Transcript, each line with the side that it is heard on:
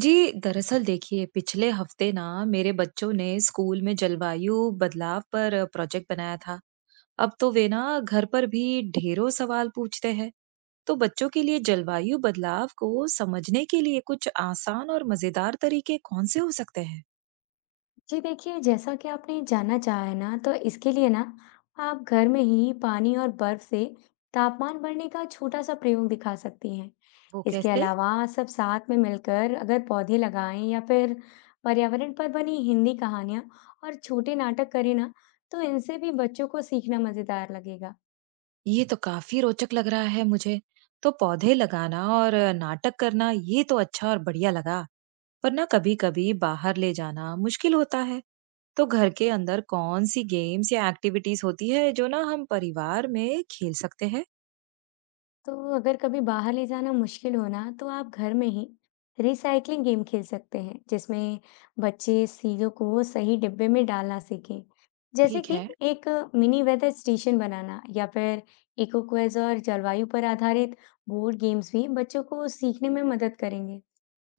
right: जी, दरअसल देखिए पिछले हफ्ते ना मेरे बच्चों ने स्कूल में जलवायु बदलाव पर प्रोजेक्ट बनाया था। अब तो वे ना घर पर भी ढेरों सवाल पूछते हैं। तो बच्चों के लिए जलवायु बदलाव को समझने के लिए कुछ आसान और मजेदार तरीके कौन से हो सकते हैं?
left: जी देखिए, जैसा कि आपने जानना चाहा है ना, तो इसके लिए ना आप घर में ही पानी और बर्फ से तापमान बढ़ने का छोटा-सा प्रयोग दिखा सकती हैं।
right: वो
left: इसके
right: कैसे?
left: अलावा सब साथ में मिलकर अगर पौधे लगाएं या फिर पर्यावरण पर बनी हिंदी कहानियाँ और छोटे नाटक करें ना, तो इनसे भी बच्चों को सीखना मज़ेदार लगेगा।
right: ये तो काफी रोचक लग रहा है मुझे। तो पौधे लगाना और नाटक करना ये तो अच्छा और बढ़िया लगा। पर ना कभी-कभी बाहर ले जाना मुश्किल होता है। तो घर के अंदर कौन-सी गेम्स या एक्टिविटीज़ होती है जो ना हम परिवार में खेल सकते हैं?
left: तो अगर कभी बाहर ले जाना मुश्किल हो ना तो आप घर में ही रिसाइकलिंग गेम खेल सकते हैं जिसमें बच्चे चीजों को सही डिब्बे में डालना सीखें, जैसे
right: ठीक
left: कि
right: है।
left: एक मिनी वेदर स्टेशन बनाना या फिर इको क्विज और जलवायु पर आधारित बोर्ड गेम्स भी बच्चों को सीखने में मदद करेंगे।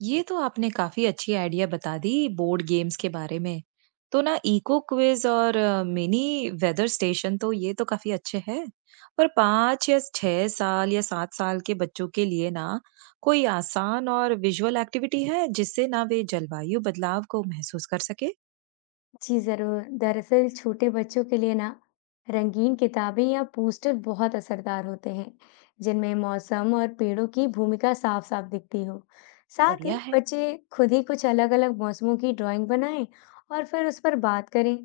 right: ये तो आपने काफ़ी अच्छी आइडिया बता दी बोर्ड गेम्स के बारे में। तो ना इको क्विज और मिनी वेदर स्टेशन तो ये तो काफ़ी अच्छे हैं। पर 5 या 6 साल या 7 साल के बच्चों के लिए ना कोई आसान और विजुअल एक्टिविटी है जिससे ना वे जलवायु बदलाव को महसूस कर सके?
left: जी, ज़रूर। दरअसल छोटे बच्चों के लिए ना रंगीन किताबें या पोस्टर बहुत असरदार होते हैं, जिनमें मौसम और पेड़ों की भूमिका साफ-साफ दिखती हो। साथ ही
right: बढ़िया है।
left: बच्चे खुद ही कुछ अलग-अलग मौसमों की ड्राइंग बनाएं और फिर उस पर बात करें।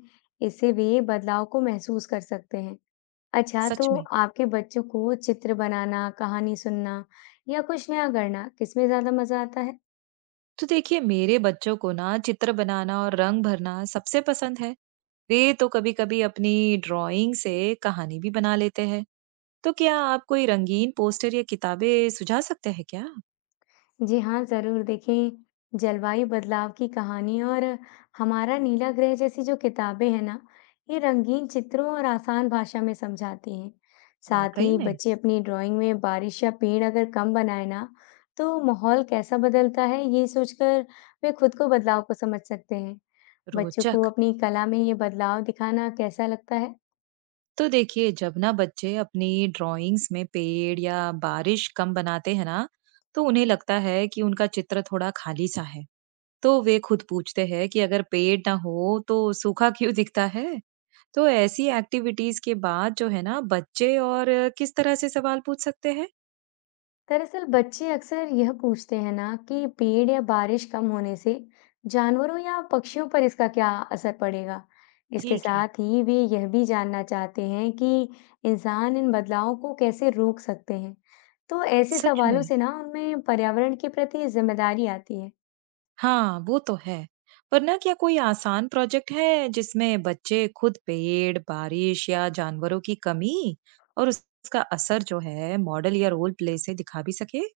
left: इससे वे बदलाव को महसूस कर सकते हैं। अच्छा,
right: सच
left: तो
right: में।
left: आपके बच्चों को चित्र बनाना, कहानी सुनना या कुछ नया करना, किसमें ज़्यादा मज़ा आता है?
right: तो देखिए मेरे बच्चों को ना चित्र बनाना और रंग भरना सबसे पसंद है। वे तो कभी कभी अपनी ड्राइंग से कहानी भी बना लेते हैं। तो क्या आप कोई रंगीन पोस्टर या किताबें सुझा सकते हैं क्या?
left: जी हाँ, ज़रूर। देखिए, जलवायु बदलाव की कहानी और हमारा नीला ग्रह जैसी जो किताबें हैं ना, ये रंगीन चित्रों और आसान भाषा में समझाती हैं। साथ
right: वाकई
left: ही
right: में।
left: बच्चे अपनी ड्राइंग में बारिश या पेड़ अगर कम बनाए ना, तो माहौल कैसा बदलता है, ये सोचकर वे खुद को बदलाव को समझ सकते हैं। बच्चों को
right: रोचक।
left: अपनी कला में ये बदलाव दिखाना कैसा लगता है?
right: तो देखिए जब ना बच्चे अपनी ड्राइंग्स में पेड़ या बारिश कम बनाते हैं ना तो उन्हें लगता है कि उनका चित्र थोड़ा खाली सा है। तो वे खुद पूछते हैं कि अगर पेड़ ना हो तो सूखा क्यों दिखता है। तो ऐसी एक्टिविटीज के बाद जो है ना बच्चे और किस तरह से सवाल पूछ सकते हैं?
left: दरअसल बच्चे अक्सर यह पूछते हैं ना कि पेड़ या बारिश कम होने से जानवरों या पक्षियों पर इसका क्या असर पड़ेगा। इसके
right: ठीक है।
left: साथ ही वे यह भी जानना चाहते हैं कि इंसान इन बदलावों को कैसे रोक सकते हैं। तो ऐसे
right: सच
left: सवालों
right: में।
left: से ना उनमें पर्यावरण के प्रति जिम्मेदारी आती है।
right: हाँ वो तो है। पर ना क्या कोई आसान प्रोजेक्ट है जिसमें बच्चे खुद पेड़ बारिश या जानवरों की कमी और उसका असर जो है मॉडल या रोल प्ले से दिखा भी सके?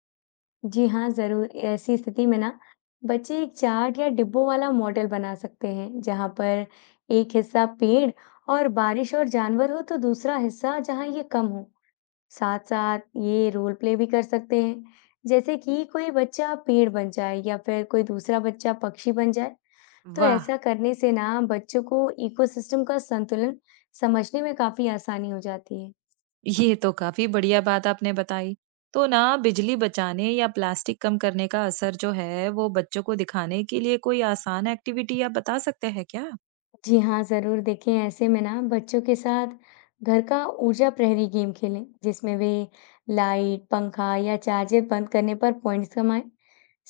left: जी हाँ, जरूर। ऐसी स्थिति में ना बच्चे एक चार्ट या डिब्बों वाला मॉडल बना सकते हैं जहाँ पर एक हिस्सा पेड़ और बारिश और जानवर हो, तो दूसरा हिस्सा जहाँ ये कम हो। साथ-साथ ये रोल प्ले भी कर सकते हैं, जैसे कि कोई बच्चा पेड़ बन जाए या फिर कोई दूसरा बच्चा पक्षी बन जाए। तो
right: वाह।
left: ऐसा करने से ना बच्चों को इकोसिस्टम का संतुलन समझने में काफ़ी आसानी हो जाती है।
right: ये तो काफी बढ़िया बात आपने बताई। तो ना बिजली बचाने या प्लास्टिक कम करने का असर जो है वो बच्चों को दिखाने के लिए कोई आसान एक्टिविटी आप बता सकते हैं क्या?
left: जी हाँ, ज़रूर देखें। ऐसे में ना बच्चों के साथ घर का ऊर्जा प्रहरी गेम खेलें, जिसमें वे लाइट, पंखा या चार्जर बंद करने पर पॉइंट्स कमाएं।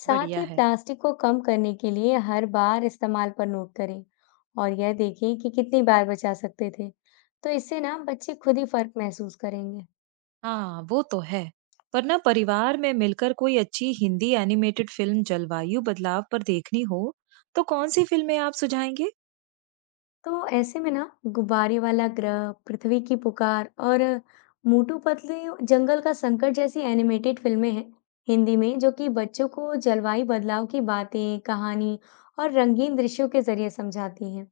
left: साथ
right: बढ़िया
left: ही
right: है।
left: प्लास्टिक को कम करने के लिए हर बार इस्तेमाल पर नोट करें और यह देखें कि कितनी बार बचा सकते थे। तो इससे ना बच्चे खुद ही फर्क महसूस करेंगे।
right: हाँ वो तो है। पर ना परिवार में मिलकर कोई अच्छी हिंदी एनिमेटेड फिल्म जलवायु बदलाव पर देखनी हो तो कौन सी फिल्में आप सुझाएंगे?
left: तो ऐसे में ना गुब्बारे वाला ग्रह, पृथ्वी की पुकार और मोटू पतलू जंगल का संकट जैसी एनिमेटेड फिल्में हैं हिंदी में, जो कि बच्चों को जलवायु बदलाव की बातें, कहानी और रंगीन दृश्यों के जरिए समझाती हैं।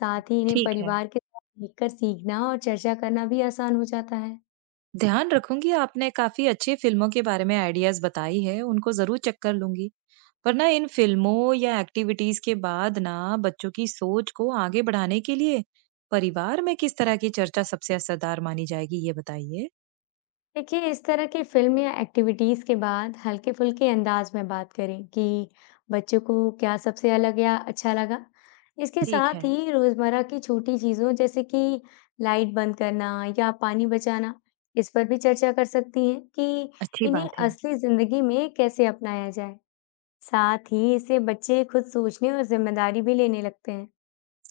left: साथ ही इन्हें
right: ठीक है।
left: परिवार के साथ देखकर सीखना और चर्चा करना भी आसान हो जाता है।
right: ध्यान रखूंगी, आपने काफी अच्छी फिल्मों के बारे में आइडियाज बताई है, उनको जरूर चेक कर लूंगी। पर ना इन फिल्मों या एक्टिविटीज के बाद ना बच्चों की सोच को आगे बढ़ाने के लिए परिवार में किस तरह की चर्चा सबसे असरदार मानी जाएगी, ये बताइए।
left: देखिए, इस तरह की फ़िल्म या एक्टिविटीज़ के बाद हल्के-फुल्के अंदाज़ में बात करें कि बच्चों को क्या सबसे अलग या अच्छा लगा। इसके
right: ठीक है।
left: साथ ही रोज़मर्रा की छोटी चीज़ों, जैसे कि लाइट बंद करना या पानी बचाना, इस पर भी चर्चा कर सकती हैं कि
right: अच्छी
left: इन्हें
right: बात है।
left: असली ज़िंदगी में कैसे अपनाया जाए। साथ ही इससे बच्चे खुद सोचने और ज़िम्मेदारी भी लेने लगते हैं।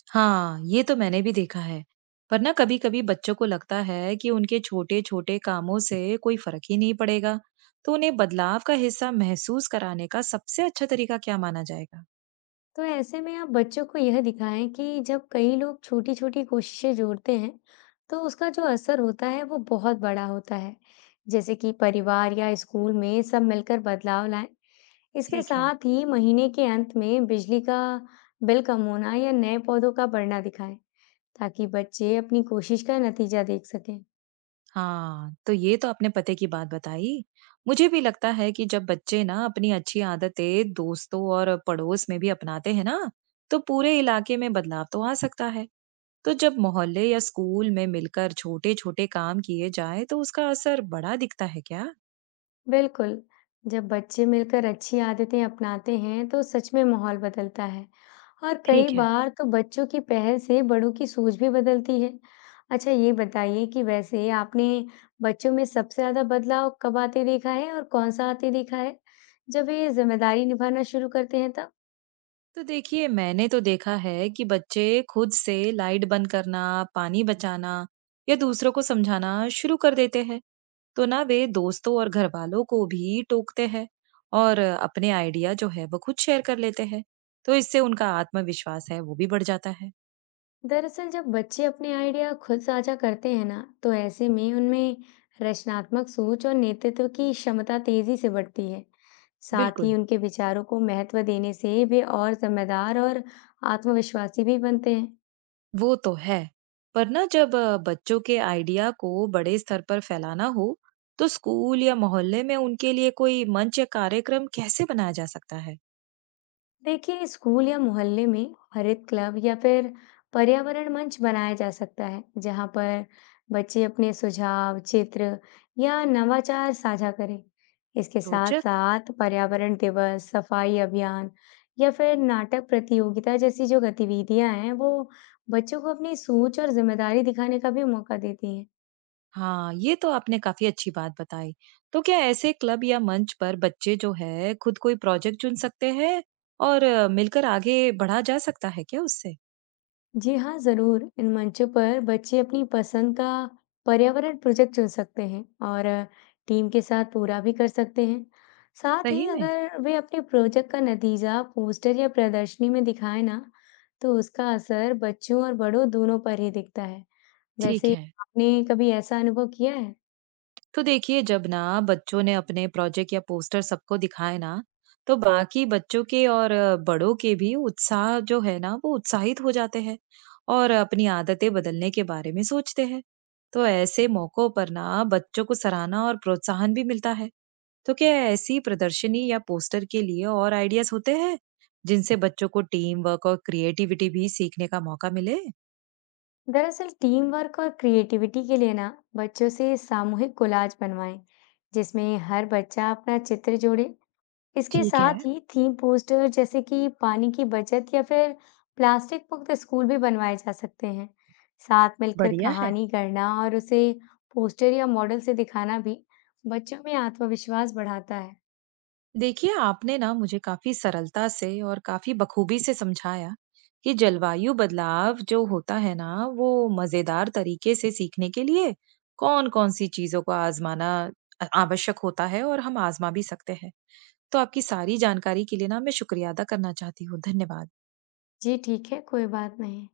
right: हाँ, ये तो मैंने भी देखा है। पर ना कभी-कभी बच्चों को लगता है कि उनके छोटे-छोटे कामों से कोई फर्क ही नहीं पड़ेगा, तो उन्हें बदलाव का हिस्सा महसूस कराने का सबसे अच्छा तरीका क्या माना जाएगा?
left: तो ऐसे में आप बच्चों को यह दिखाएं कि जब कई लोग छोटी-छोटी कोशिशें जोड़ते हैं, तो उसका जो असर होता है वो बहुत बड़ा होता है। जैसे कि परिवार या स्कूल में सब मिलकर बदलाव लाएं। इसके
right: ठीक है।
left: साथ ही महीने के अंत में बिजली का बिल कम होना या नए पौधों का बढ़ना दिखाएं, ताकि बच्चे अपनी कोशिश का नतीजा देख सकें।
right: हाँ, तो ये तो अपने पते की बात बताई। मुझे भी लगता है कि जब बच्चे ना अपनी अच्छी आदतें दोस्तों और पड़ोस में भी अपनाते हैं ना, तो पूरे इलाके में बदलाव तो आ सकता है। तो जब मोहल्ले या स्कूल में मिलकर छोटे-छोटे काम किए जाए, तो उसका असर बड़ा दिखता है क्या?
left: बिल्कुल, जब बच्चे मिलकर अच्छी आदतें अपनाते हैं, तो सच में माहौल बदलता है और कई
right: ठीक है।
left: बार तो बच्चों की पहल से बड़ों की सोच भी बदलती है। अच्छा, ये बताइए कि वैसे आपने बच्चों में सबसे ज़्यादा बदलाव कब आते देखा है और कौन-सा आते देखा है? जब ये ज़िम्मेदारी निभाना शुरू करते हैं तब?
right: तो देखिए मैंने तो देखा है कि बच्चे खुद से लाइट बंद करना, पानी बचाना या दूसरों को समझाना शुरू कर देते हैं, तो ना वे दोस्तों और घर वालों को भी टोकते हैं और अपने आइडिया जो है वो खुद शेयर कर लेते हैं। तो इससे उनका आत्मविश्वास है वो भी बढ़ जाता है।
left: दरअसल जब बच्चे अपने आइडिया खुद साझा करते हैं ना, तो ऐसे में उनमें रचनात्मक सोच और नेतृत्व की क्षमता तेजी से बढ़ती है। साथ ही
right: बिल्कुल।
left: उनके विचारों को महत्व देने से वे और जिम्मेदार और आत्मविश्वासी भी बनते हैं।
right: वो तो है। पर ना जब बच्चों के आइडिया को बड़े स्तर पर फैलाना हो, तो स्कूल या मोहल्ले में उनके लिए कोई मंच या कार्यक्रम कैसे बनाया जा सकता है?
left: देखिए, स्कूल या मोहल्ले में हरित क्लब या फिर पर्यावरण मंच बनाया जा सकता है, जहां पर बच्चे अपने सुझाव, चित्र या नवाचार साझा करें। इसके साथ
right: रोचक।
left: साथ पर्यावरण दिवस, सफाई अभियान या फिर नाटक प्रतियोगिता जैसी जो गतिविधियां हैं, वो बच्चों को अपनी सोच और जिम्मेदारी दिखाने का भी मौका देती हैं।
right: हाँ, ये तो आपने काफी अच्छी बात बताई। तो क्या ऐसे क्लब या मंच पर बच्चे जो है खुद कोई प्रोजेक्ट चुन सकते हैं और मिलकर आगे बढ़ा जा सकता है क्या उससे?
left: जी हाँ, ज़रूर। इन मंचों पर बच्चे अपनी पसंद का पर्यावरण प्रोजेक्ट चुन सकते हैं और टीम के साथ पूरा भी कर सकते हैं। साथ ही
right: सही में?
left: अगर वे अपने प्रोजेक्ट का नतीजा पोस्टर या प्रदर्शनी में दिखाएं ना, तो उसका असर बच्चों और बड़ों दोनों पर ही दिखता है।
right: ठीक
left: वैसे,
right: है।
left: आपने कभी ऐसा अनुभव किया है?
right: तो देखिए जब ना बच्चों ने अपने प्रोजेक्ट या पोस्टर सबको दिखाए ना, तो बाकी बच्चों के और बड़ों के भी उत्साह जो है ना वो उत्साहित हो जाते हैं और अपनी आदतें बदलने के बारे में सोचते हैं। तो ऐसे मौकों पर ना बच्चों को सराहना और प्रोत्साहन भी मिलता है। तो क्या ऐसी प्रदर्शनी या पोस्टर के लिए और आइडियाज होते हैं जिनसे बच्चों को टीम वर्क और क्रिएटिविटी भी सीखने का मौका मिले?
left: दरअसल टीम वर्क और क्रिएटिविटी के लिए ना बच्चों से सामूहिक कोलाज बनवाएं, जिसमें हर बच्चा अपना चित्र जोड़े। इसके
right: ठीक है।
left: साथ ही थीम पोस्टर, जैसे कि पानी की बचत या फिर प्लास्टिक मुक्त स्कूल भी बनवाए जा सकते हैं। साथ मिलकर
right: बढ़िया है।
left: कहानी गढ़ना और उसे पोस्टर या मॉडल से दिखाना भी बच्चों में आत्मविश्वास बढ़ाता है।
right: देखिए आपने ना मुझे काफी सरलता से और काफी बखूबी से समझाया कि जलवायु बदलाव जो होता है ना वो मजेदार तरीके से सीखने के लिए कौन कौन सी चीजों को आजमाना आवश्यक होता है और हम आजमा भी सकते हैं। तो आपकी सारी जानकारी के लिए ना मैं शुक्रिया अदा करना चाहती हूँ। धन्यवाद।
left: जी ठीक है, कोई बात नहीं।